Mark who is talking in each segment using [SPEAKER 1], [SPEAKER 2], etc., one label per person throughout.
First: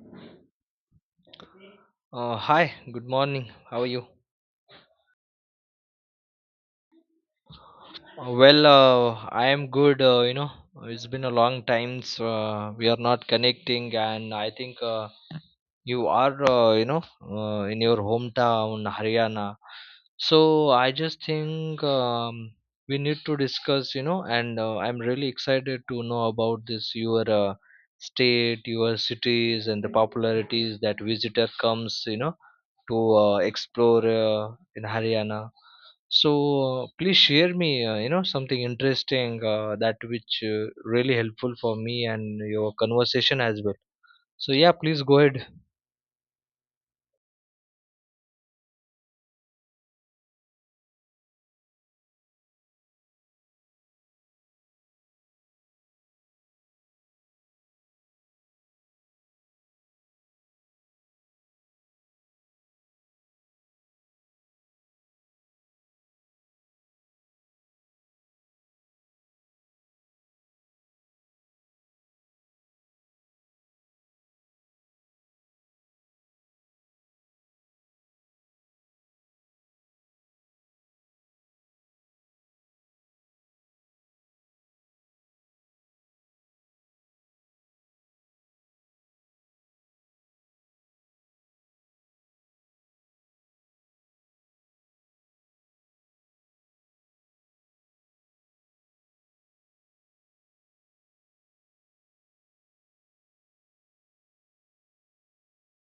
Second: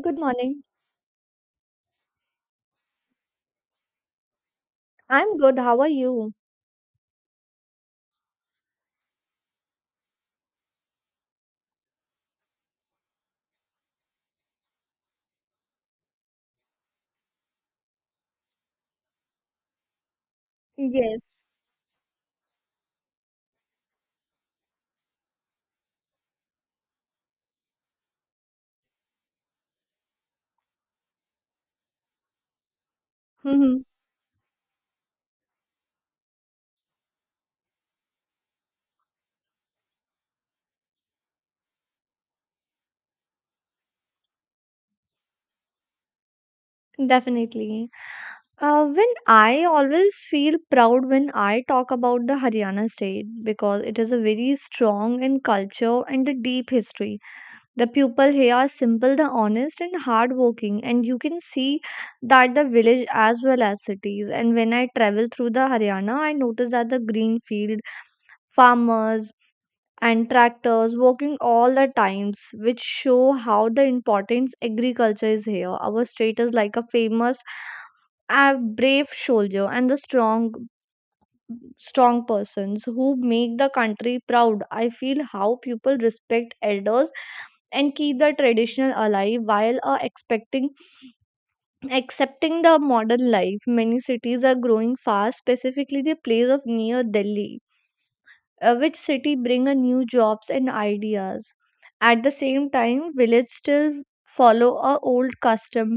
[SPEAKER 1] Good morning.
[SPEAKER 2] Hi, good morning. How are you?
[SPEAKER 1] I'm good. How are you?
[SPEAKER 2] Well, I am good. It's been a long time, so we are not connecting, and I think you are in your hometown Haryana, so I just
[SPEAKER 1] Yes.
[SPEAKER 2] think we need to discuss, and I'm really excited to know about this your state, your cities, and the popularities that visitor comes to
[SPEAKER 1] Mhm.
[SPEAKER 2] explore in Haryana. So please share me, something interesting, that which really helpful for me and your conversation as well. So yeah, please go ahead.
[SPEAKER 1] Definitely. When I always feel proud when I talk about the Haryana state because it is a very strong in culture and a deep history. The people here are simple, the honest, and hardworking, and you can see that the village as well as cities. And when I travel through the Haryana, I notice that the green field, farmers, and tractors working all the times which show how the importance agriculture is here our state is like a famous a brave soldier and the strong persons who make the country proud. I feel how people respect elders and keep the traditional alive while expecting accepting the modern life. Many cities are growing fast, specifically the place of near Delhi, which city bring a new jobs and ideas. At the same time village still follow a old custom,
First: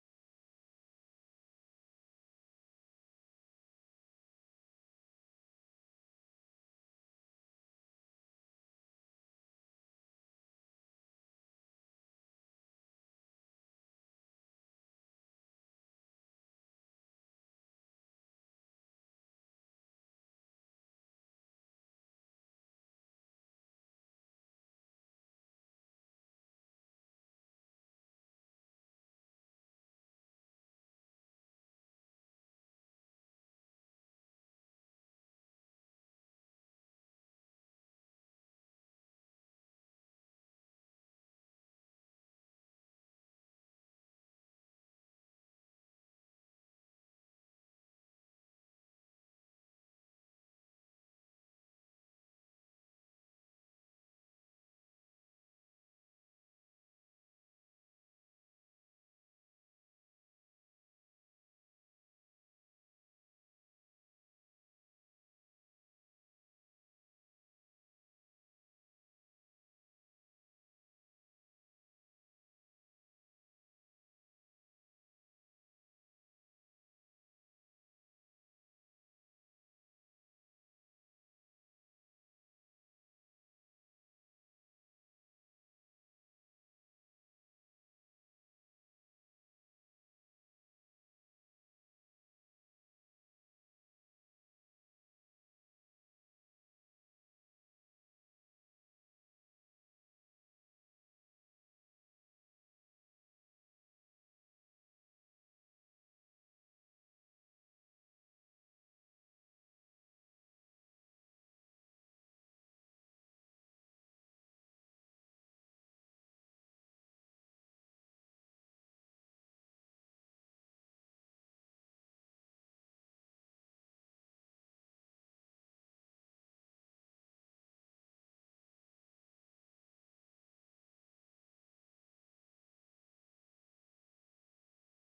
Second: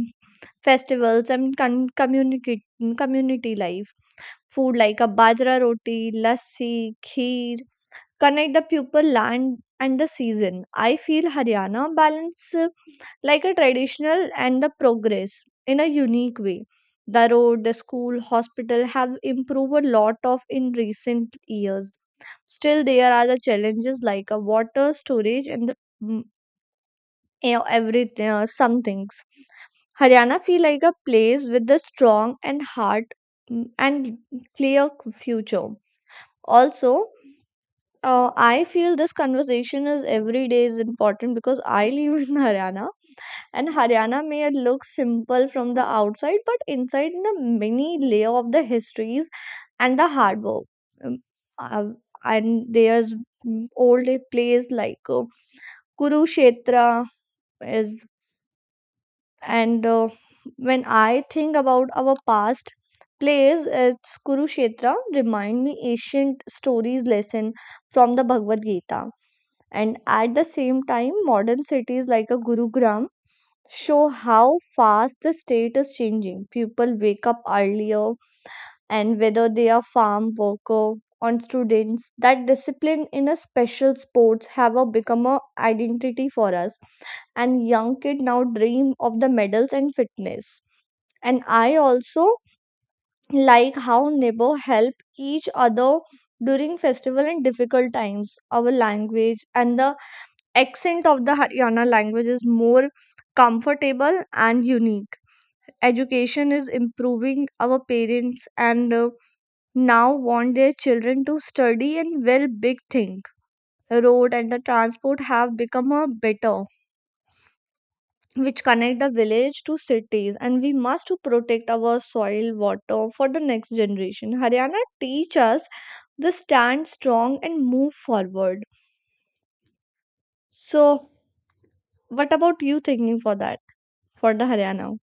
[SPEAKER 1] festivals and communicate, community life, food like a bajra roti, lassi, kheer, connect the pupil land and the season. I feel Haryana balance like a traditional and the progress in a unique way. The road, the school, hospital have improved a lot of in recent years. Still, there are the challenges like a water storage and mm, you know, everything, some things. Haryana feel like a place with a strong and hard and clear future. Also, I feel this conversation is every day is important because I live in Haryana, and Haryana may look simple from the outside, but inside the many layer of the histories and the hard work. Um, uh, and there's old place like Kurukshetra is, and When I think about our past place, it's Kurukshetra remind me ancient stories lesson from the Bhagavad Gita. And at the same time, modern cities like a Gurugram show how fast the state is changing. People wake up earlier, and whether they are farm worker or students, that discipline in a special sports have a become a identity for us. And young kid now dream of the medals and fitness. And I also like how neighbor help each other during festival and difficult times. Our language and the accent of the Haryana language is more comfortable and unique. Education is improving. Our parents and now want their children to study and well big thing. Road and the transport have become a better, which connect the village to cities. And we must to protect our soil, water for the next generation. Haryana teach us to stand strong and move forward. So, what about you thinking for that for the Haryana?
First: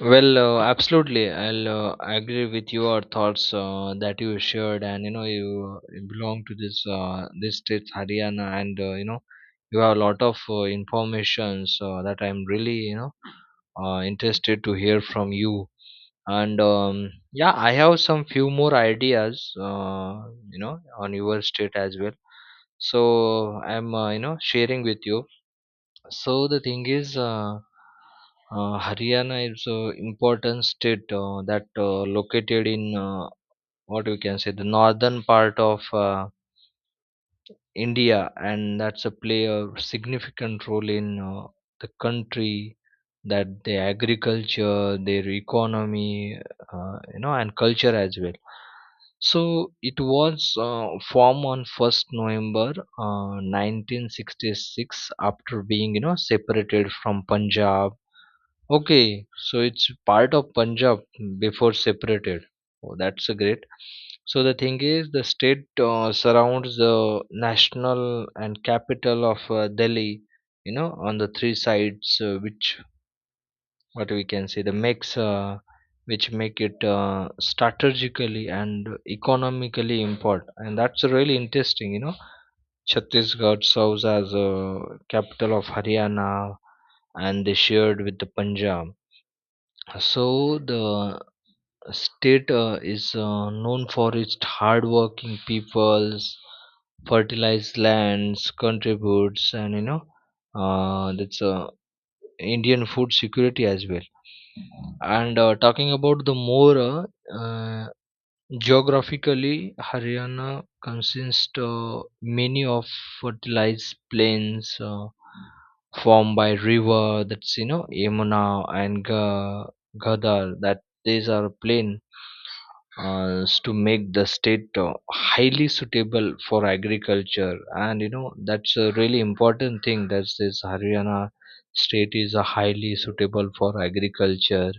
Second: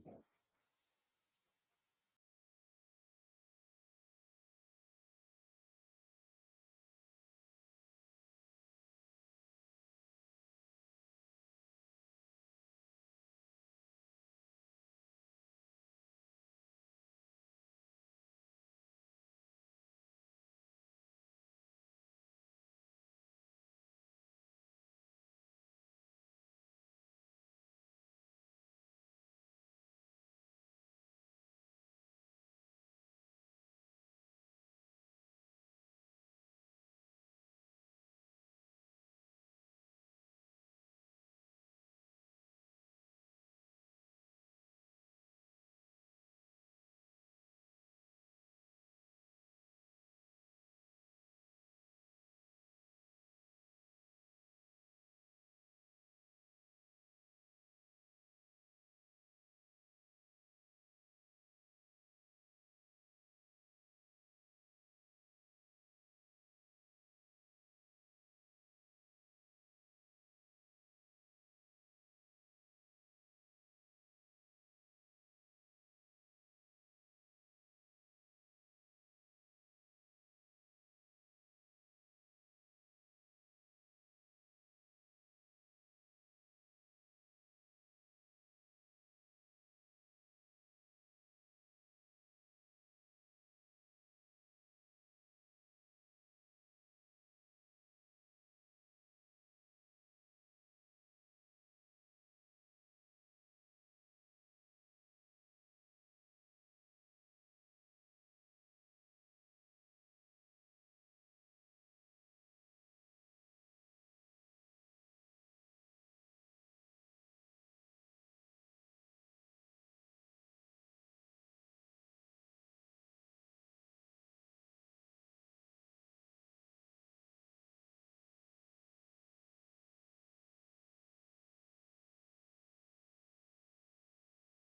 [SPEAKER 2] Well, absolutely. I'll agree with your thoughts that you shared, and you belong to this state Haryana, and you have a lot of informations that I'm really interested to hear from you. And yeah, I have some few more ideas, on your state as well. So I'm sharing with you. So the thing is, Haryana is an important state that located in what we can say the northern part of India, and that's a play a significant role in the country, that their agriculture, their economy, and culture as well. So it was formed on 1st November 1966 after being separated from Punjab. Okay, so it's part of Punjab before separated. Oh, that's a great. So the thing is, the state surrounds the national and capital of Delhi. On the three sides, which what we can say the makes, which make it strategically and economically important, and that's really interesting. Chhattisgarh serves as a capital of Haryana, and they shared with the Punjab. So the state is known for its hardworking peoples, fertilized lands, contributes, and that's Indian food security as well. And talking about the more, uh, uh, geographically, Haryana consists many of fertilized plains formed by river. That's you know Yamuna and Ghadar. That these are plain to make the state highly suitable for agriculture. And that's a really important thing. That this Haryana state is highly suitable for agriculture.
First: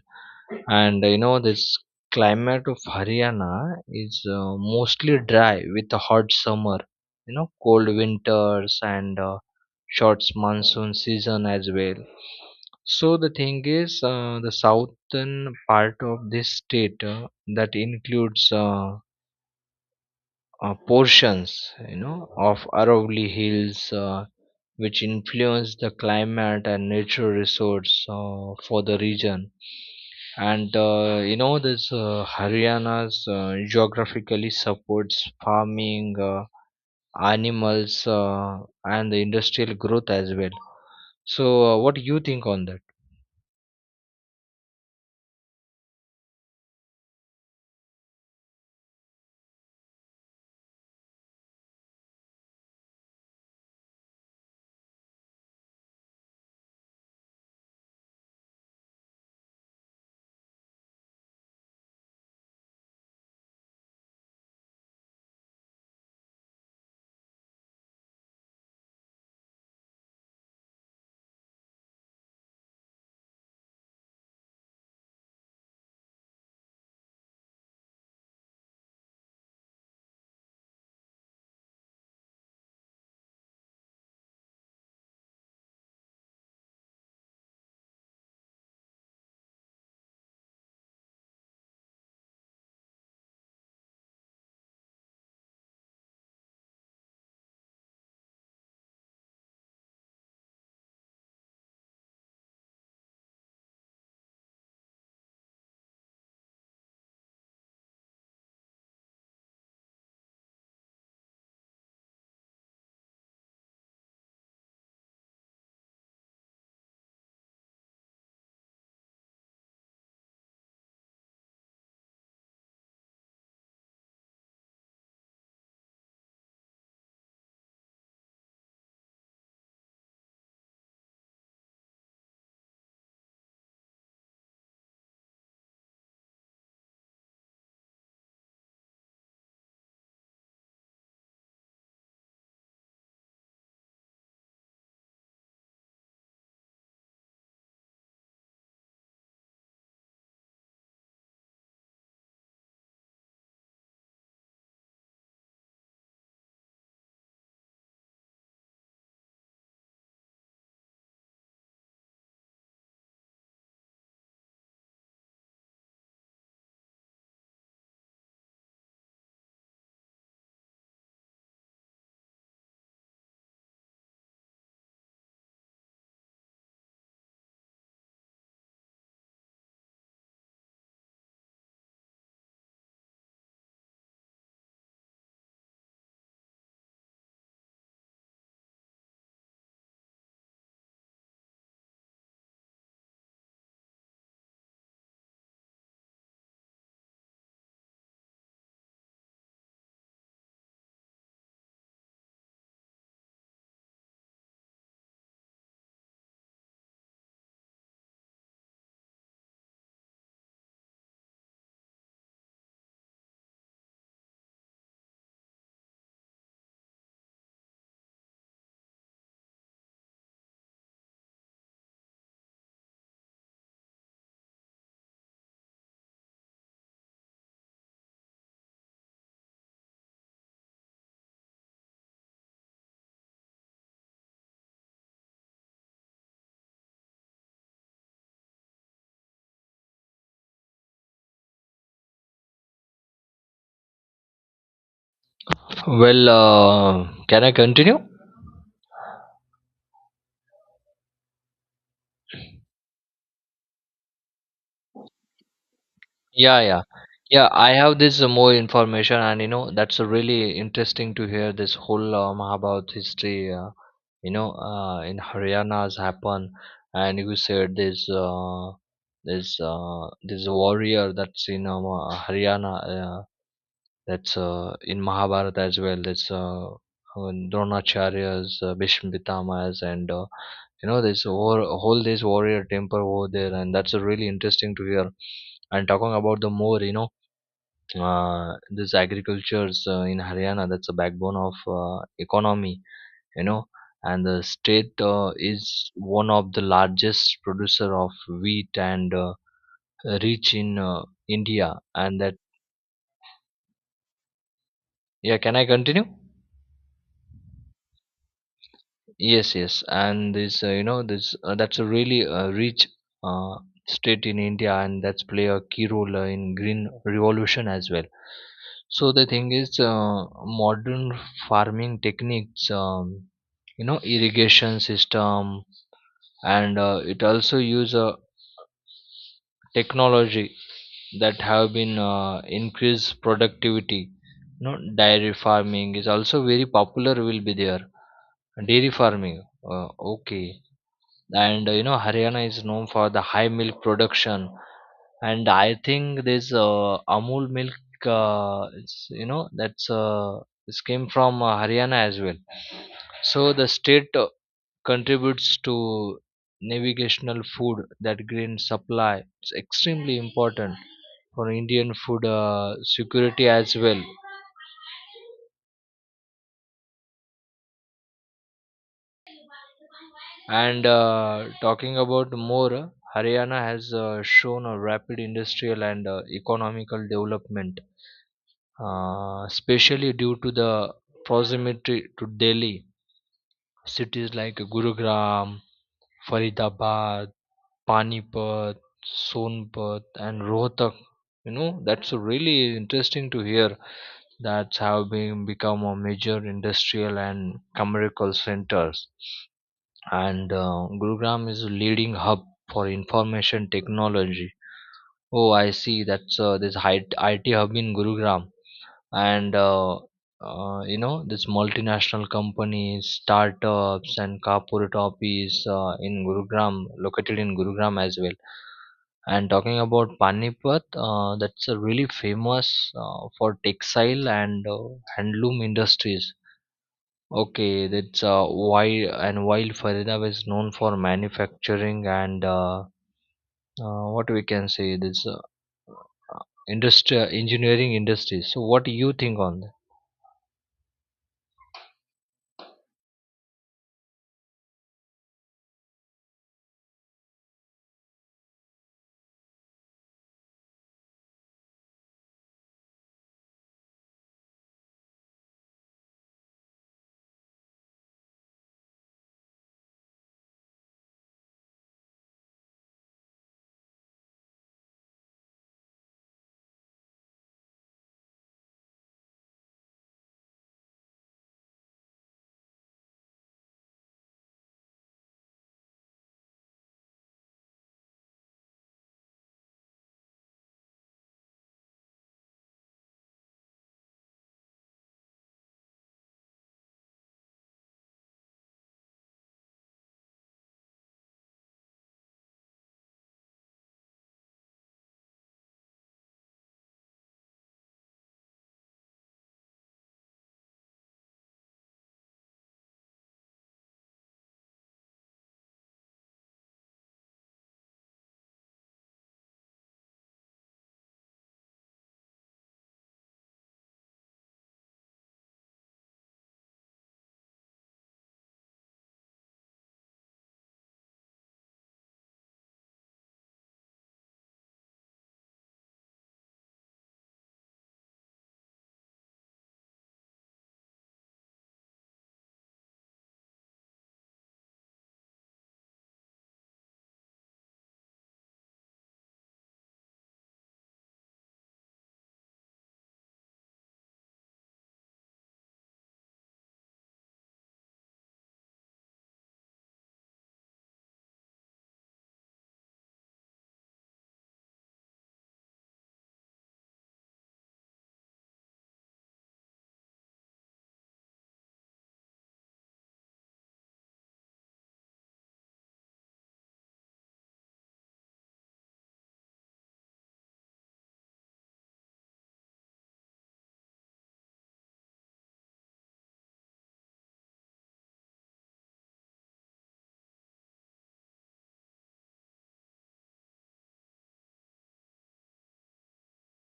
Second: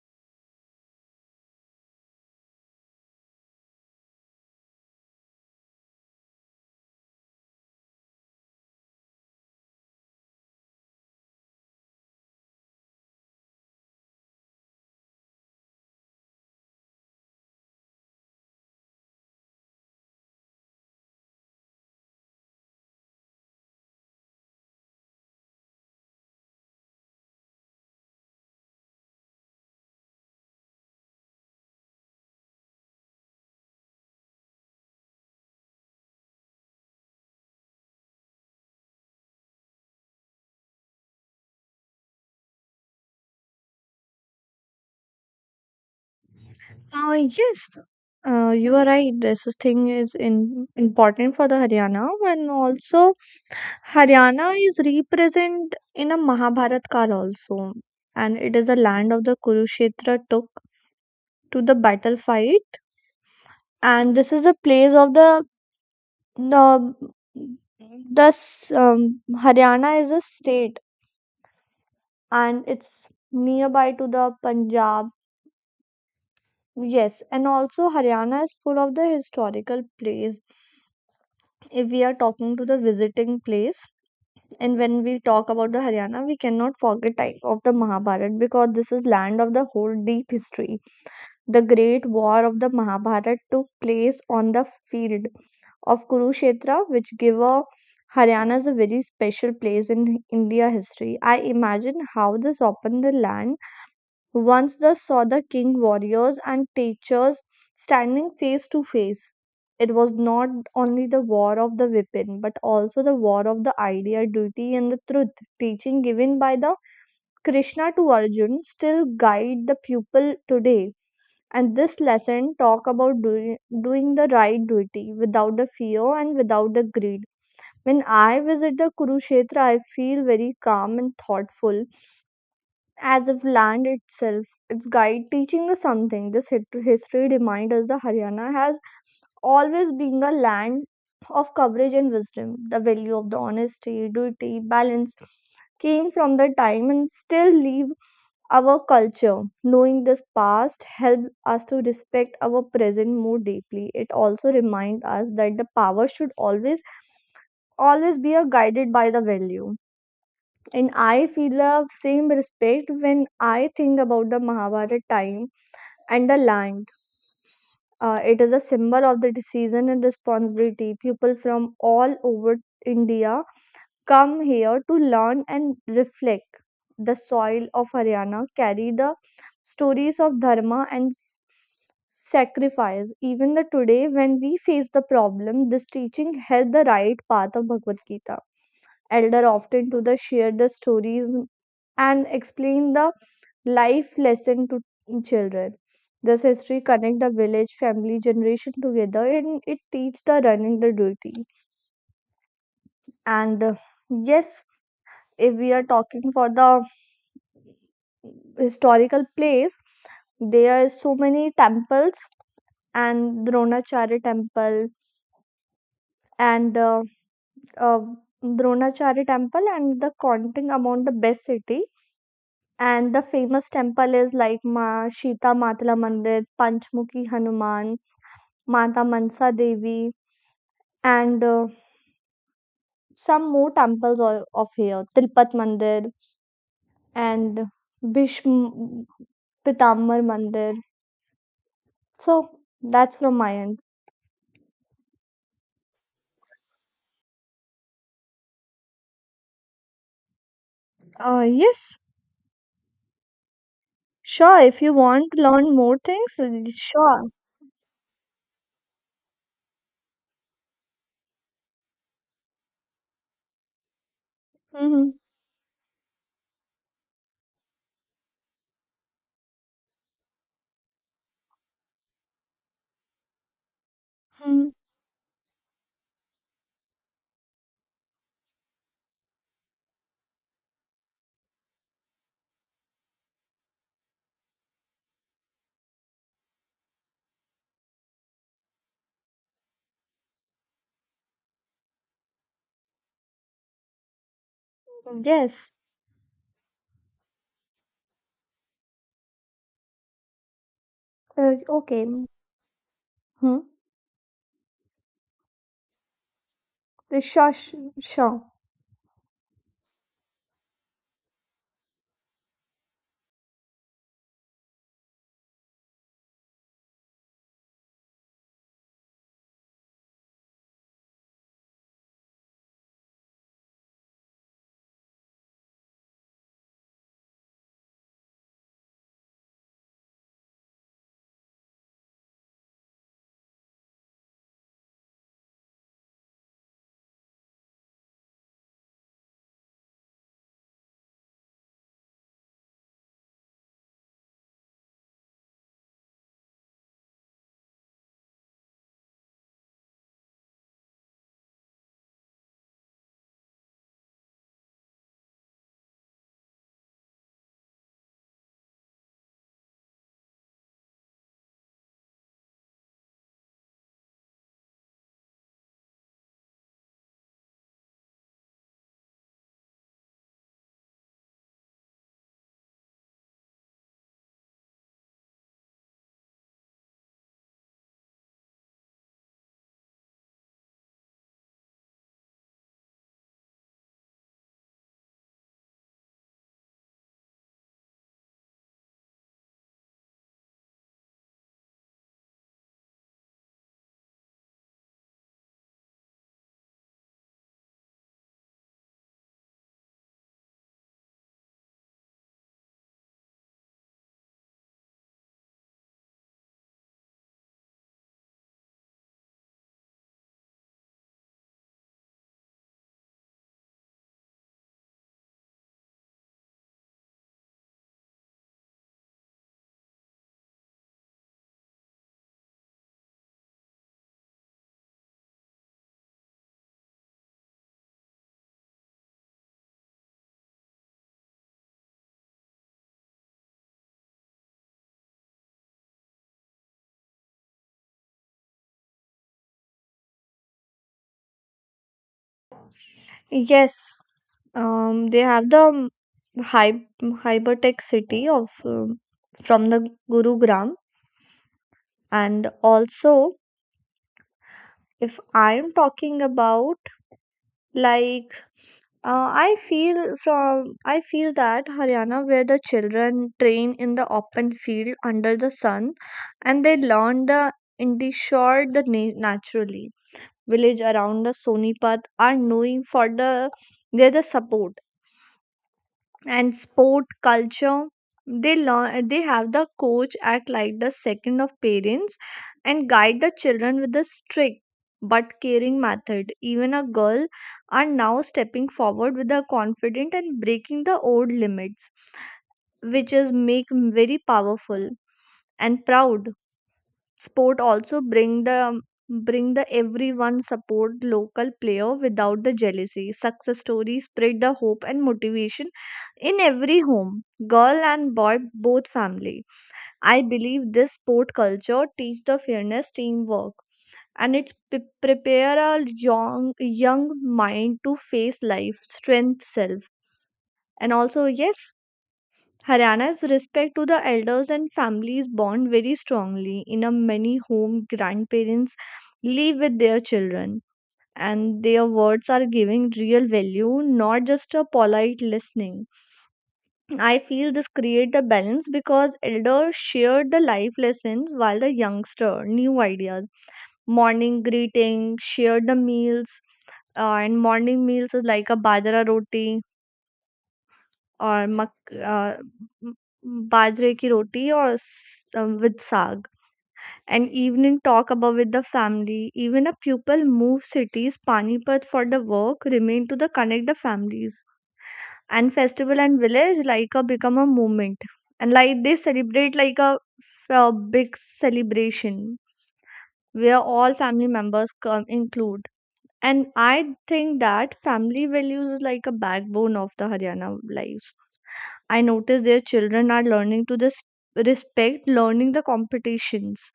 [SPEAKER 2] And this climate of Haryana is mostly dry with a hot summer, cold winters, and short monsoon season as well. So the thing is, the southern part of this state that includes portions, of Aravalli Hills. Which influence the climate and nature resource for the region. And this Haryana's geographically supports farming, animals, and the industrial growth as well. So, what do you think on that?
[SPEAKER 1] Uh, yes, you are right. This is thing is in, important for the Haryana, and also Haryana is represent in a Mahabharat Kal also, and it is a land of the Kurukshetra took to the battle fight, and this is a place of the thus Haryana is a state, and it's nearby to the Punjab. Yes, and also Haryana is full of the historical place if we are talking to the visiting place. And when we talk about the Haryana we cannot forget time of the Mahabharat because this is land of the whole deep history. The great war of the Mahabharat took place on the field of Kurukshetra which give a Haryana is a very special place in India history. I imagine how this opened the land once they saw the king warriors and teachers standing face to face. It was not only the war of the weapon, but also the war of the idea, duty, and the truth. Teaching given by the Krishna to Arjun still guide the pupil today. And this lesson talk about doing the right duty without the fear and without the greed. When I visit the Kurukshetra, I feel very calm and thoughtful as if land itself, its guide teaching us something. This history reminds us that Haryana has always been a land of coverage and wisdom. The value of the honesty, duty, balance came from the time and still leave our culture. Knowing this past helped us to respect our present more deeply. It also reminds us that the power should always be a guided by the value. And I feel the same respect when I think about the Mahabharata time and the land. It is a symbol of the decision and responsibility. People from all over India come here to learn and reflect. The soil of Haryana carry the stories of dharma and sacrifice. Even the today, when we face the problem, this teaching held the right path of Bhagavad Gita. Elder often to the share the stories and explain the life lesson to children. This history connect the village family generation together and it teach the running the duty. And yes, if we are talking for the historical place there is so many temples and Dronacharya temple and uh, Dronacharya temple and the counting among the best city. And the famous temple is like Ma Shita Matla Mandir, Panchmukhi Hanuman, Mata Mansa Devi, and some more temples of here Tilpat Mandir and Bhishm Pitambar Mandir. So that's from my end.
[SPEAKER 2] Well, can I continue?
[SPEAKER 1] Yes, sure. If you want to learn more things,
[SPEAKER 2] Yeah, yeah.
[SPEAKER 1] sure.
[SPEAKER 2] Yeah, I have this more information, and that's really interesting to hear this whole Mahabharata history,
[SPEAKER 1] Mm-hmm.
[SPEAKER 2] in Haryana's happen. And you said this warrior that's in Haryana. That's
[SPEAKER 1] Hmm.
[SPEAKER 2] in Mahabharata as well. That's Dronacharya's, Bhishma Pitamaya's, and this war, whole this warrior temper over there, and that's really interesting to hear. And talking about the more, this agricultures in Haryana, that's a backbone of economy, you know, and the state
[SPEAKER 1] Yes.
[SPEAKER 2] is one of the largest producer of wheat and rich in
[SPEAKER 1] Uh,
[SPEAKER 2] India,
[SPEAKER 1] okay.
[SPEAKER 2] and that.
[SPEAKER 1] Hmm.
[SPEAKER 2] Yeah, can I continue?
[SPEAKER 1] Sure, sh- sure.
[SPEAKER 2] Yes, yes, and this that's a really rich uh, state in India, and that's play a key role in green revolution as well. So the thing is, modern farming techniques, irrigation system, and it also use technology that have been increased productivity. Dairy farming is also very popular. Will be there dairy farming. Okay, and Haryana is known for the high milk production, and I think this Amul milk, it's, you know that's this came from Haryana as well. So the state contributes to navigational food that grain supply, it's extremely important for Indian food security as well. And talking about more, Haryana has shown a rapid industrial and economical development, especially due to the proximity to Delhi. Cities like Gurugram, Faridabad, Panipat, Sonpat, and Rohtak. That's really interesting to hear that have been become a major industrial and commercial centers. And Gurugram is a leading hub for information technology. Oh, I see. That's this IT hub in Gurugram. And this multinational companies startups and corporate office in gurugram located in gurugram as well. And talking about panipat, that's a really famous for textile and handloom industries. Okay, that's why. And while faridabad is known for manufacturing and what we can say this industry engineering industries. So what do you think on that?
[SPEAKER 1] Yes. They have the hypertech city of from the Gurugram, and also if I am talking about Like I feel that Haryana where the children train in the open field under the sun and they learn the Indishore the naturally. Village around the Sonipat are knowing for the they're the support and sport culture. They learn they have the coach act like the second of parents and guide the children with a strict but caring method. Even a girl are now stepping forward with a confident and breaking the old limits which is make very powerful and proud. Sport also bring the everyone support local player without the jealousy. Success stories spread the hope and motivation in every home, girl and boy both family. I believe this sport culture teach the fairness teamwork and it's prepare a young mind to face life strength self. And also yes, Haryana's respect to the elders and families bond very strongly. In a many home, grandparents live with their children, and their words are giving real value, not just a polite listening. I feel this create the balance because elders share the life lessons while the youngster new ideas. Morning greeting, share the meals, and morning meals is like a bajra roti और मक uh, m- bajre ki roti or with saag. An evening talk about with the family, even a pupil move cities Panipat for the work remain to the connect the families. And festival and village like a become a movement. And like they celebrate like a, a big celebration where all family members come include. And I think that family values is like a backbone of the Haryana lives. I notice their children are learning to this respect, learning the competitions.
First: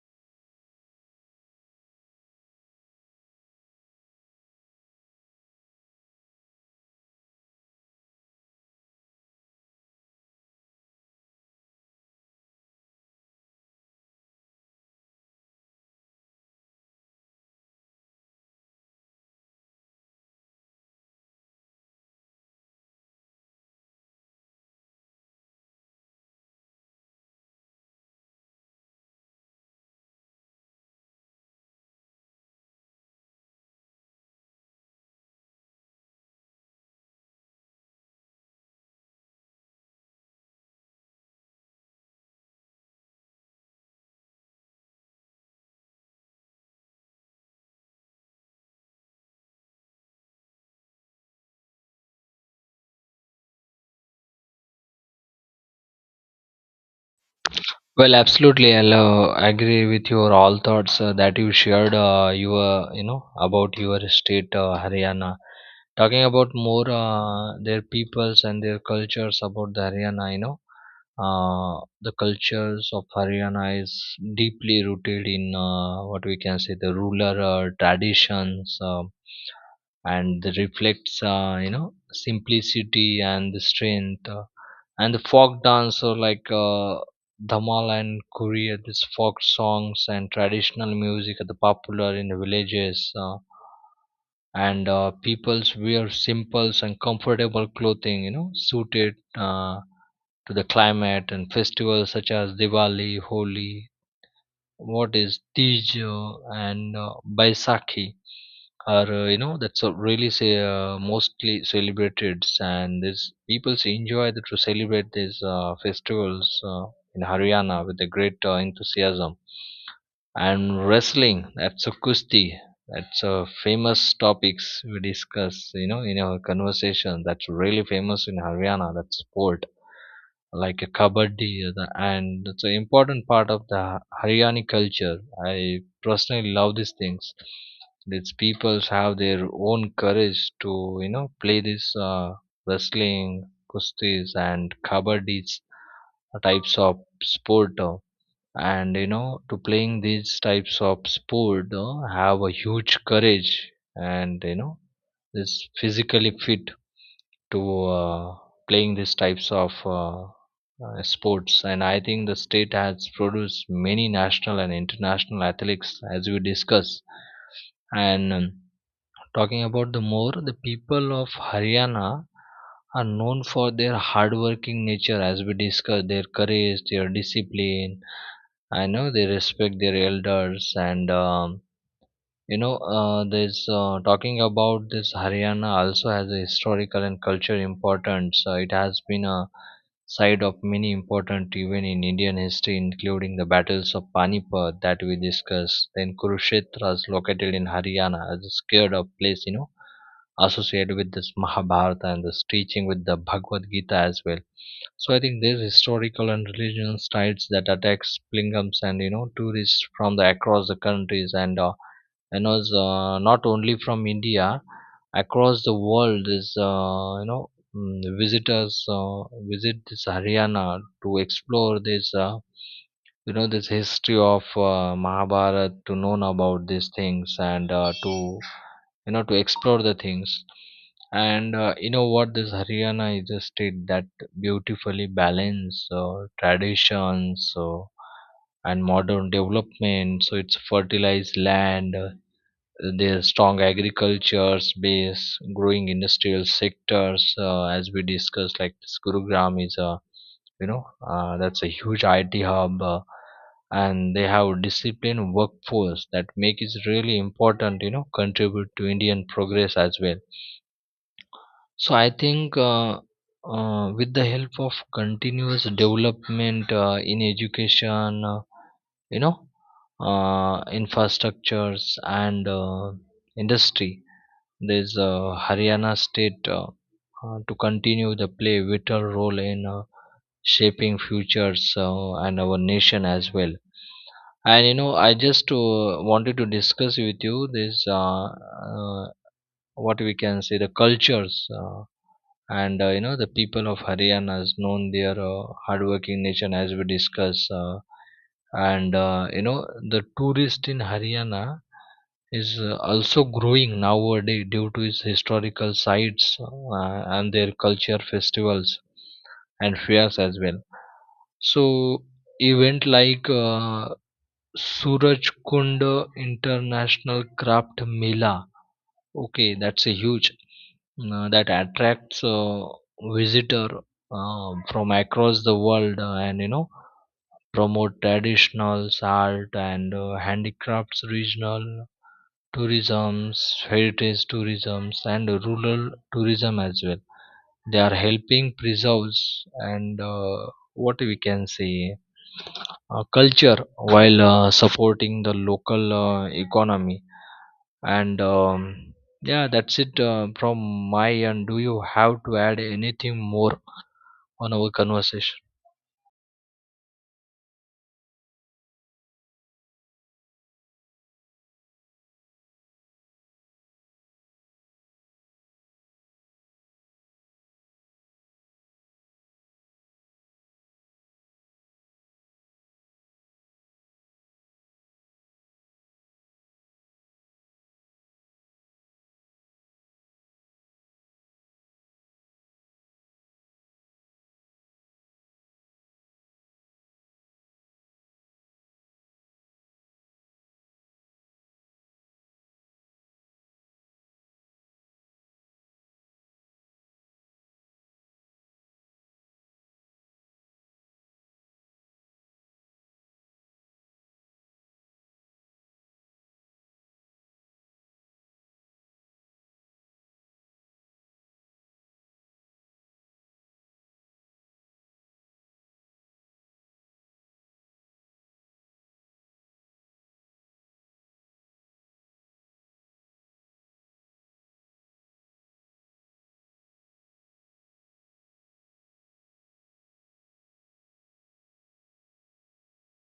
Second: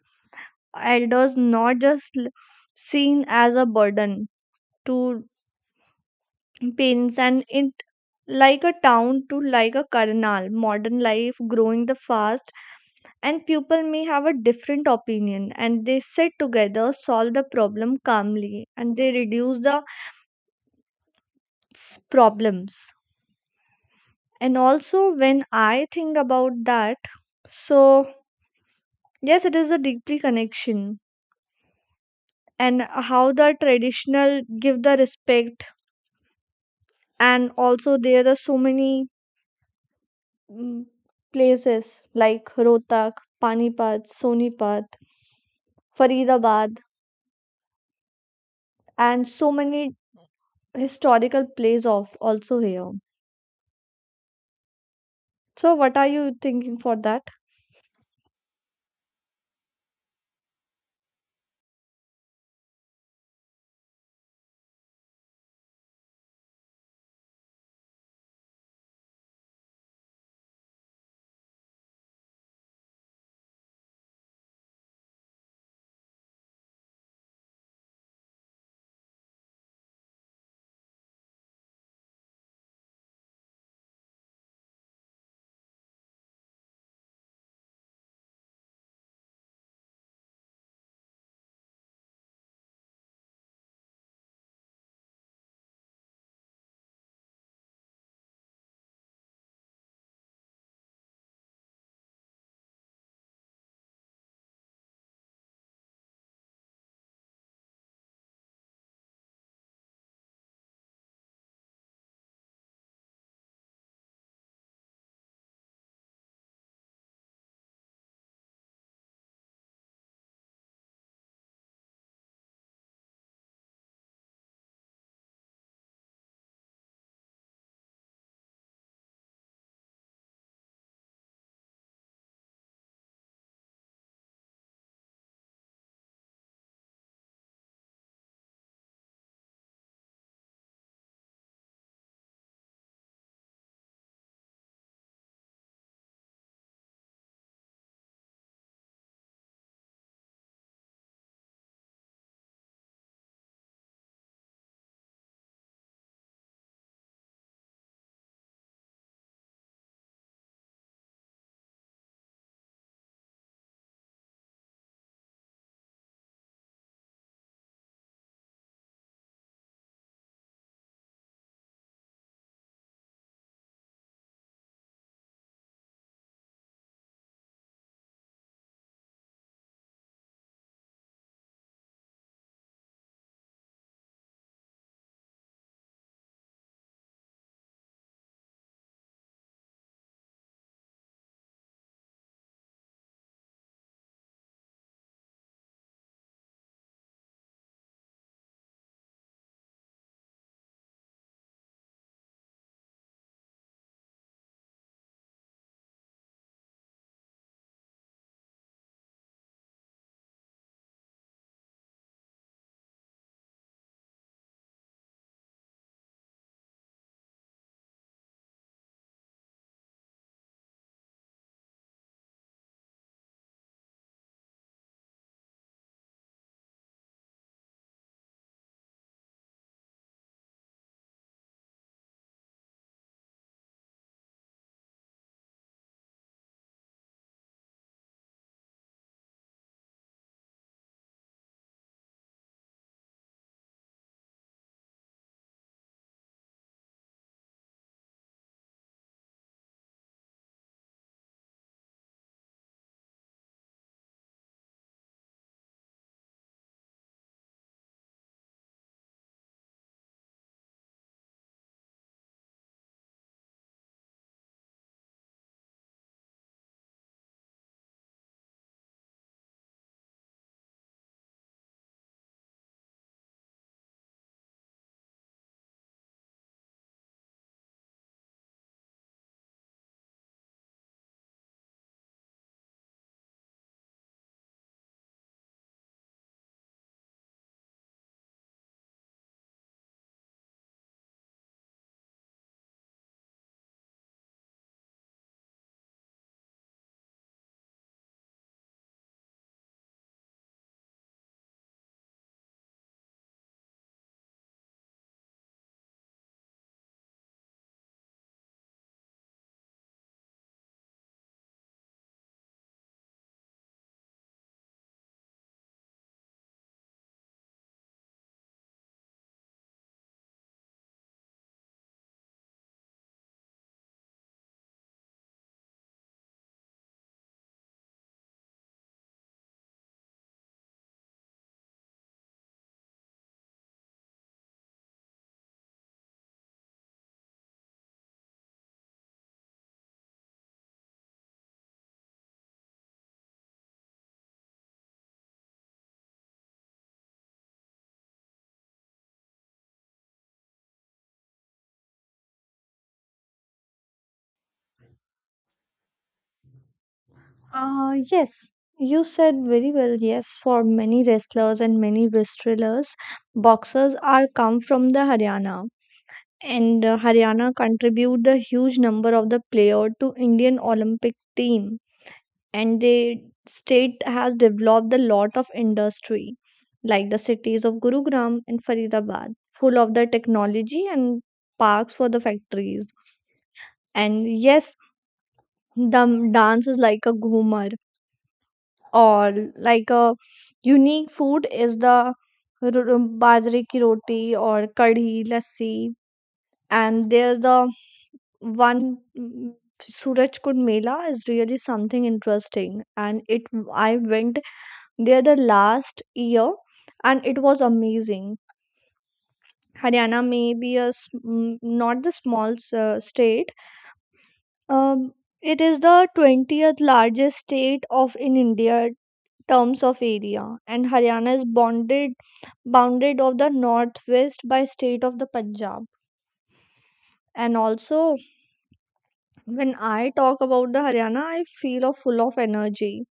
[SPEAKER 1] Elders not just seen as a burden to parents. And it like a town to like a Karnal. Modern life growing the fast and people may have a different opinion and they sit together, solve the problem calmly and they reduce the problems. And also when I think about that, so yes it is a deeply connection and how the traditional give the respect. And also there are so many mm, places like Rohtak, Panipat, Sonipat, Faridabad, and so many historical places of also here. So what are you thinking for that?
[SPEAKER 2] Well, absolutely. I'll agree with your all thoughts that you shared. Your about your state, Haryana. Talking about more, their peoples and their cultures about the Haryana. The cultures of Haryana is deeply rooted in what we can say the rural traditions. And the reflects simplicity and the strength, and the folk dance or like Dhamal and Kuri, these folk songs and traditional music are the popular in the villages. And peoples wear simple and comfortable clothing, suited to the climate and festivals such as Diwali, Holi, what is Tij, and Baisakhi are that's a really say mostly celebrated, and these people enjoy the, to celebrate these festivals in Haryana with a great enthusiasm. And wrestling, that's a kusti, that's a famous topics we discuss in our conversation, that's really famous in Haryana, that sport like a kabaddi, and it's an important part of the Haryani culture. I personally love these things. These peoples have their own courage to play this wrestling, kustis and kabaddi types of sport, and to playing these types of sport have a huge courage, and is physically fit to playing these types of sports. And I think the state has produced many national and international athletes, as we discuss. And talking about the more, the people of Haryana are known for their hardworking nature, as we discussed, their courage, their discipline. I know they respect their elders. And this talking about this Haryana also has a historical and cultural importance. It has been a site of many important events in Indian history, including the battles of Panipat that we discussed. Then Kurukshetra is located in Haryana as a scared of place, associated with this Mahabharata and this teaching with the Bhagavad Gita as well. So I think these historical and religious sites that attracts pilgrims and tourists from the across the countries, and is, not only from India, across the world is, visitors visit this Haryana to explore this you know this history of Mahabharata to know about these things, and to to explore the things. And what this Haryana is a state that beautifully balance traditions, and modern development, so it's fertilized land, their strong agricultures base, growing industrial sectors, as we discussed, like this Gurugram is a that's a huge IT hub, and they have disciplined workforce that make it really important, contribute to Indian progress as well. So I think. With the help of continuous development in education, you know, infrastructures and industry, there's Haryana state to continue the play vital role in shaping futures, and our nation as well. I just wanted to discuss with you this what we can say the cultures, and you know the people of Haryana has known their hardworking nation, as we discuss. And you know the tourist in Haryana is also growing nowadays due to its historical sites, and their culture festivals and fairs as well. So event like Suraj Kund International Craft Mela, okay, that's a huge, that attracts visitor from across the world, and promote traditionals art, and handicrafts, regional tourisms, heritage tourisms, and rural tourism as well. They are helping preserves, and what we can say, culture while supporting the local economy. And yeah, that's it from my end. Do you have to add anything more on our conversation?
[SPEAKER 1] Yes, you said very well. Yes, for many wrestlers, boxers are come from the Haryana. And Haryana contribute the huge number of the player to Indian Olympic team, and the state has developed a lot of industry, like the cities of Gurugram and Faridabad, full of the technology and parks for the factories. And yes, the dance is like a ghumar. Or like a unique food is the ro- ro- bajre ki roti or kadhi lassi. And there's the one Suraj Kund Mela is really something interesting and it I went there the last year and it was amazing. Haryana may be a not the small state. Um, it is the 20th largest state of in India terms of area. And Haryana is bonded bounded of the northwest by state of the Punjab. And also when I talk about the Haryana I feel of full of energy,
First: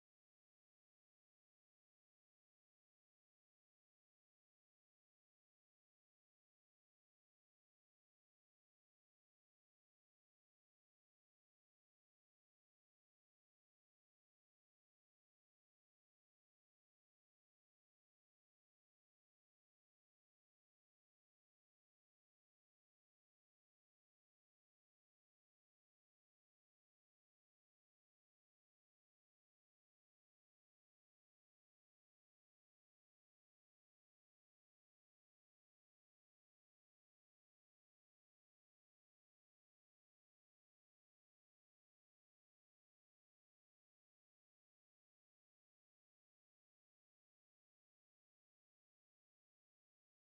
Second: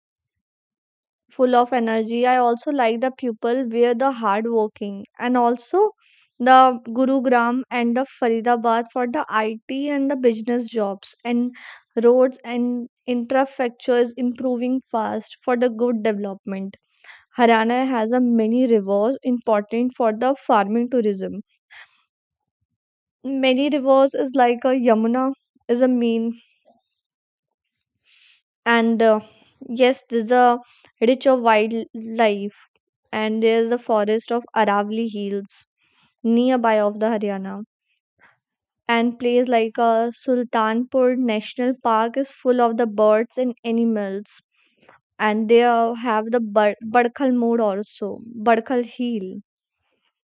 [SPEAKER 1] I also like the people where the hard working. And also the Gurugram and the Faridabad for the IT and the business jobs and roads and infrastructure is improving fast for the good development. Haryana has a many rivers important for the farming tourism. Many rivers is like a Yamuna is a main and yes, there's a rich of wildlife and there's a forest of Aravali Hills nearby of the Haryana. And place like Sultanpur National Park is full of the birds and animals. And they have the Badkhal mode also, Badkhal Hill.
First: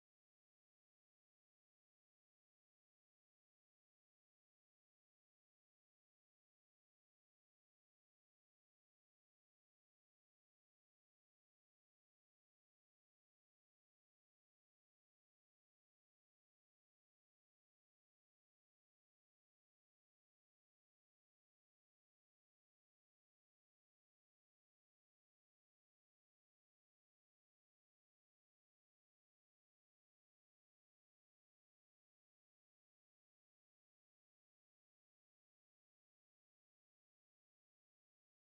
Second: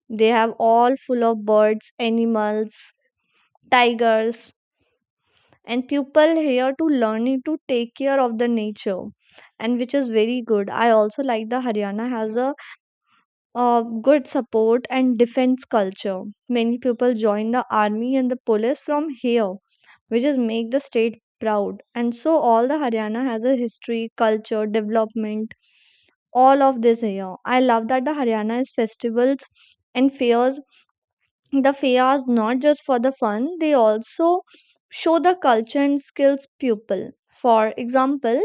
[SPEAKER 1] They have all full of birds, animals, tigers, and people here to learning to take care of the nature, and which is very good. I also like the Haryana has a good support and defense culture. Many people join the army and the police from here, which is make the state proud. And so all the Haryana has a history, culture, development, all of this here. I love that the Haryana is festivals and fairs, the fairs not just for the fun, they also show the culture and skills pupil. For example,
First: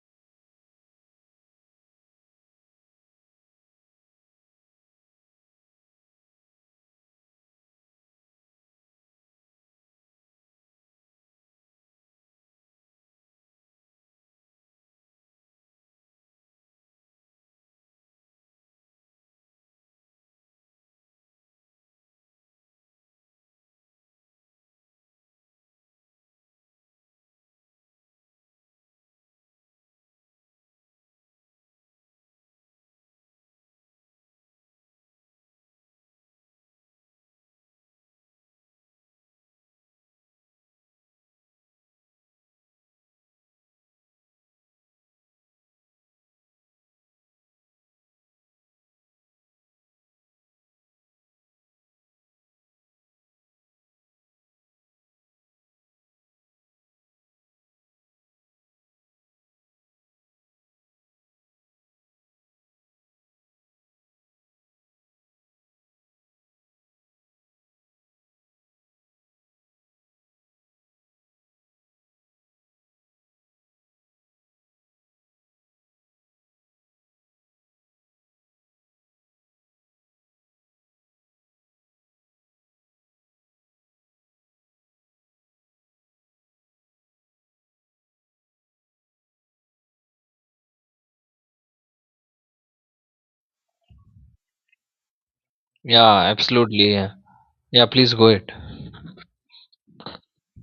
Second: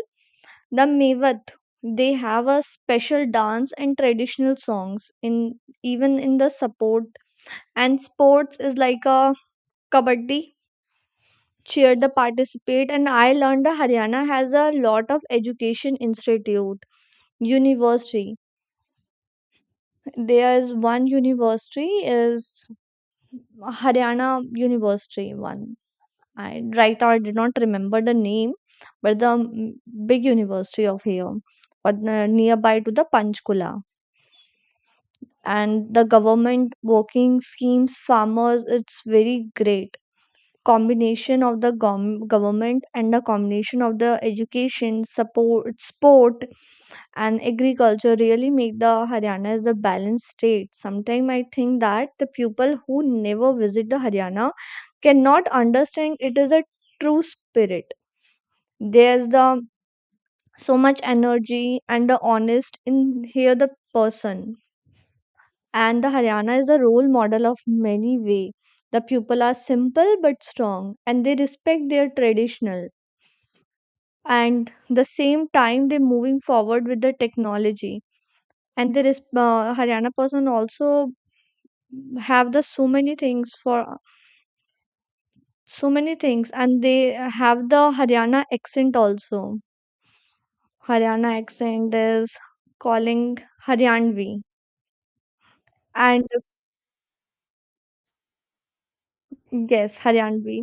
[SPEAKER 1] the mevat, they have a special dance and traditional songs in, even in the support, and sports is like a kabaddi, cheer the participate. And I learned that Haryana has a lot of education institute, university. There is one university is Haryana university one, and right now I did not remember the name, but the big university of here, but nearby to the Panchkula. And the government working schemes, farmers, it's very great combination of the government and the combination of the education support sport and agriculture really make the Haryana as a balanced state. Sometimes I think that the people who never visit the Haryana cannot understand it is a true spirit. There's the so much energy and the honest in here, the person, and the Haryana is a role model of many way. The people are simple but strong and they respect their traditional, and the same time they're moving forward with the technology. And there is Haryana person also have the so many things for so many things, and they have the Haryana accent also. Haryana accent is calling Haryanvi.
[SPEAKER 2] Yeah,
[SPEAKER 1] And
[SPEAKER 2] absolutely. Yeah, yeah, please go ahead.
[SPEAKER 1] yes, Haryanvi.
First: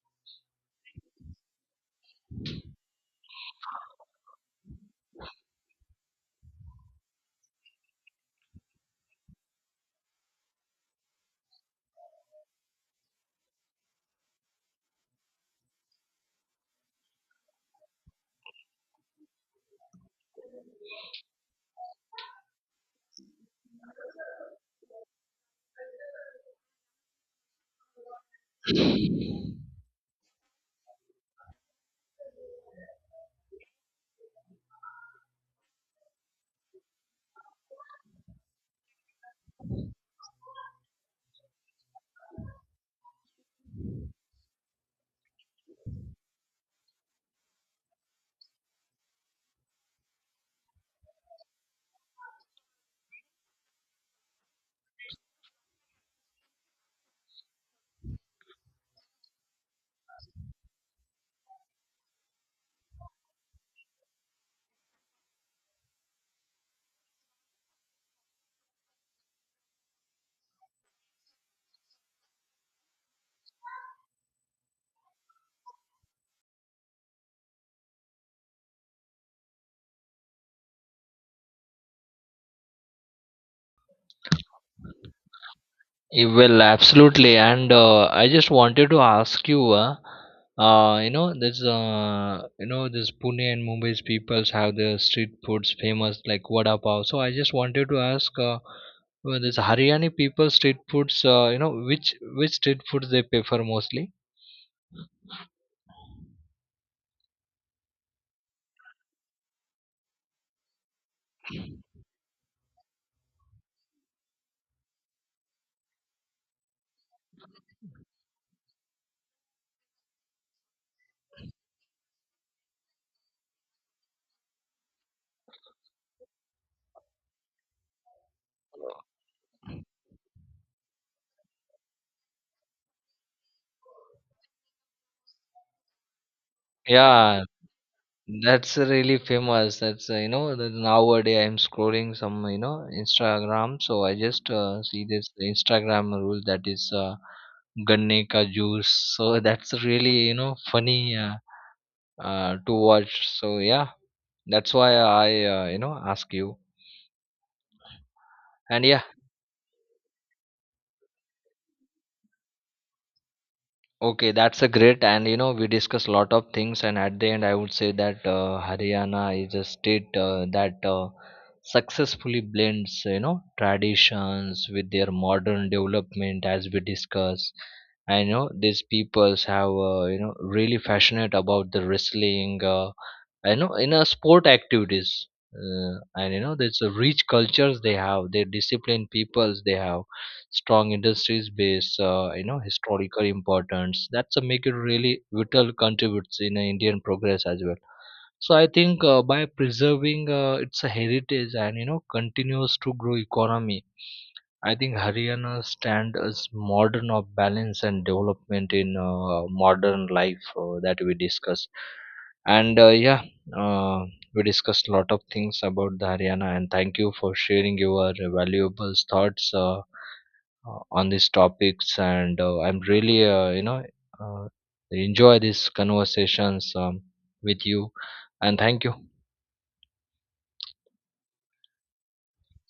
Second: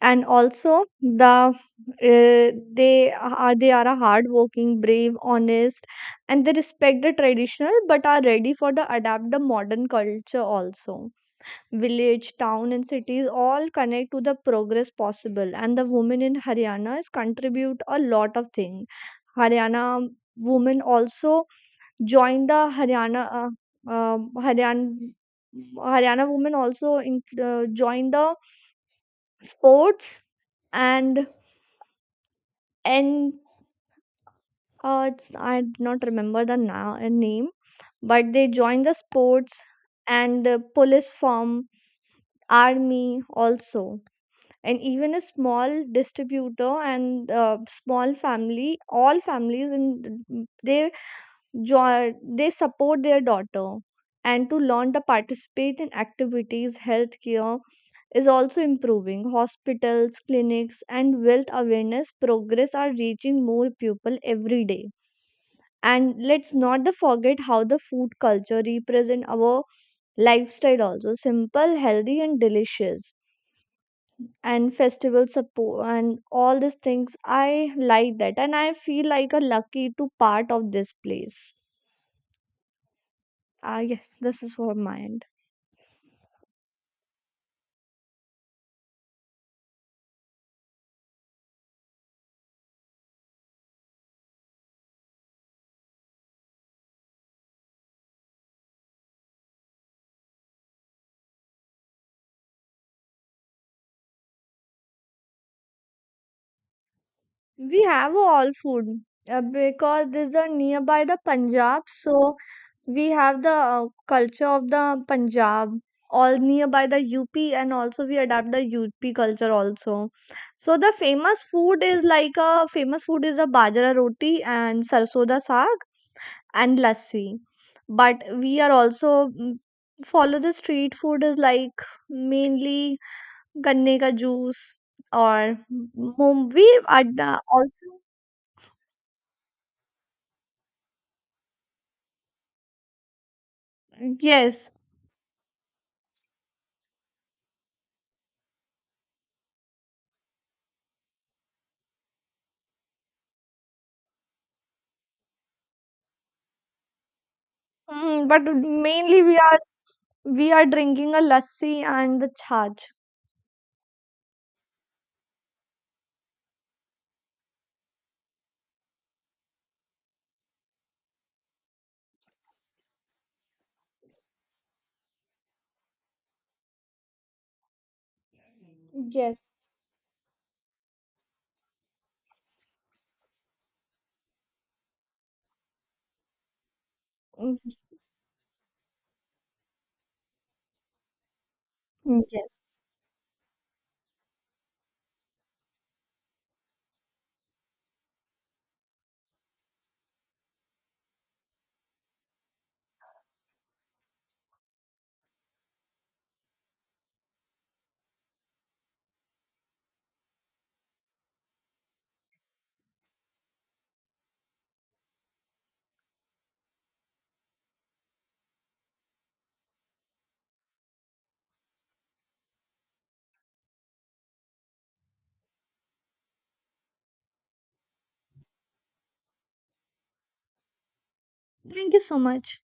[SPEAKER 1] And also the uh, they are a hardworking, brave, honest, and they respect the traditional but are ready for the adapt the modern culture also. Village, town, and cities all connect to the progress possible, and the women in Haryana is contribute a lot of things. Haryana women also join the Haryana Haryana Haryana women also in, join the sports and and it's, I do not remember the name, but they joined the sports and police form, army also, and even a small distributor and small family. All families in they join, they support their daughter and to learn the participate in activities, healthcare is also improving. Hospitals, clinics, and wealth awareness progress are reaching more people every day. And let's not the forget how the food culture represent our lifestyle also. Simple, healthy, and delicious. And festival support and all these things. I like that. And I feel like a lucky to part of this place. Ah yes, this is for mine.
[SPEAKER 2] Well, absolutely, and I just wanted to ask you, this Pune and Mumbai's peoples have their street foods famous like vada pav. So I just wanted to ask, well, this Haryani people street foods, which street foods they prefer mostly?
[SPEAKER 1] We have all food because this is nearby the Punjab, so we have the culture of the Punjab, all nearby the UP, and also we adapt the UP culture also. So the famous food is like a famous food is a bajra roti and sarson da saag and lassi, but we are also follow the street food is like mainly ganne ka juice or mum we are the-
[SPEAKER 2] Yeah,
[SPEAKER 1] also
[SPEAKER 2] that's really famous. That's that nowadays I'm scrolling some Instagram, so I just
[SPEAKER 1] Yes.
[SPEAKER 2] see this Instagram rule that is ganne ka juice. So that's really funny, to watch. So yeah, that's why I ask you.
[SPEAKER 1] But
[SPEAKER 2] And yeah,
[SPEAKER 1] mainly we are drinking a lassi and the chaj.
[SPEAKER 2] okay, that's a great, and we discuss a lot of things, and at the end, I would say that Haryana is a state that successfully blends, traditions with their modern development, as we discuss. I know, these peoples
[SPEAKER 1] Yes.
[SPEAKER 2] have, really passionate about the wrestling, in a sport activities. There's a rich
[SPEAKER 1] Mm,
[SPEAKER 2] cultures they have, their disciplined peoples they have strong industries base,
[SPEAKER 1] yes.
[SPEAKER 2] historical importance that's a make it really vital contributes in Indian progress as well. So I think, by preserving its heritage and continues to grow economy. I think Haryana stand as modern of balance and development in modern life, that we discuss. And yeah, uh, we discussed a lot of things about the Haryana, and thank you for sharing your valuable thoughts, on these topics. And I'm really uh, enjoy these conversations, with you. And thank you.
[SPEAKER 1] Thank you so much.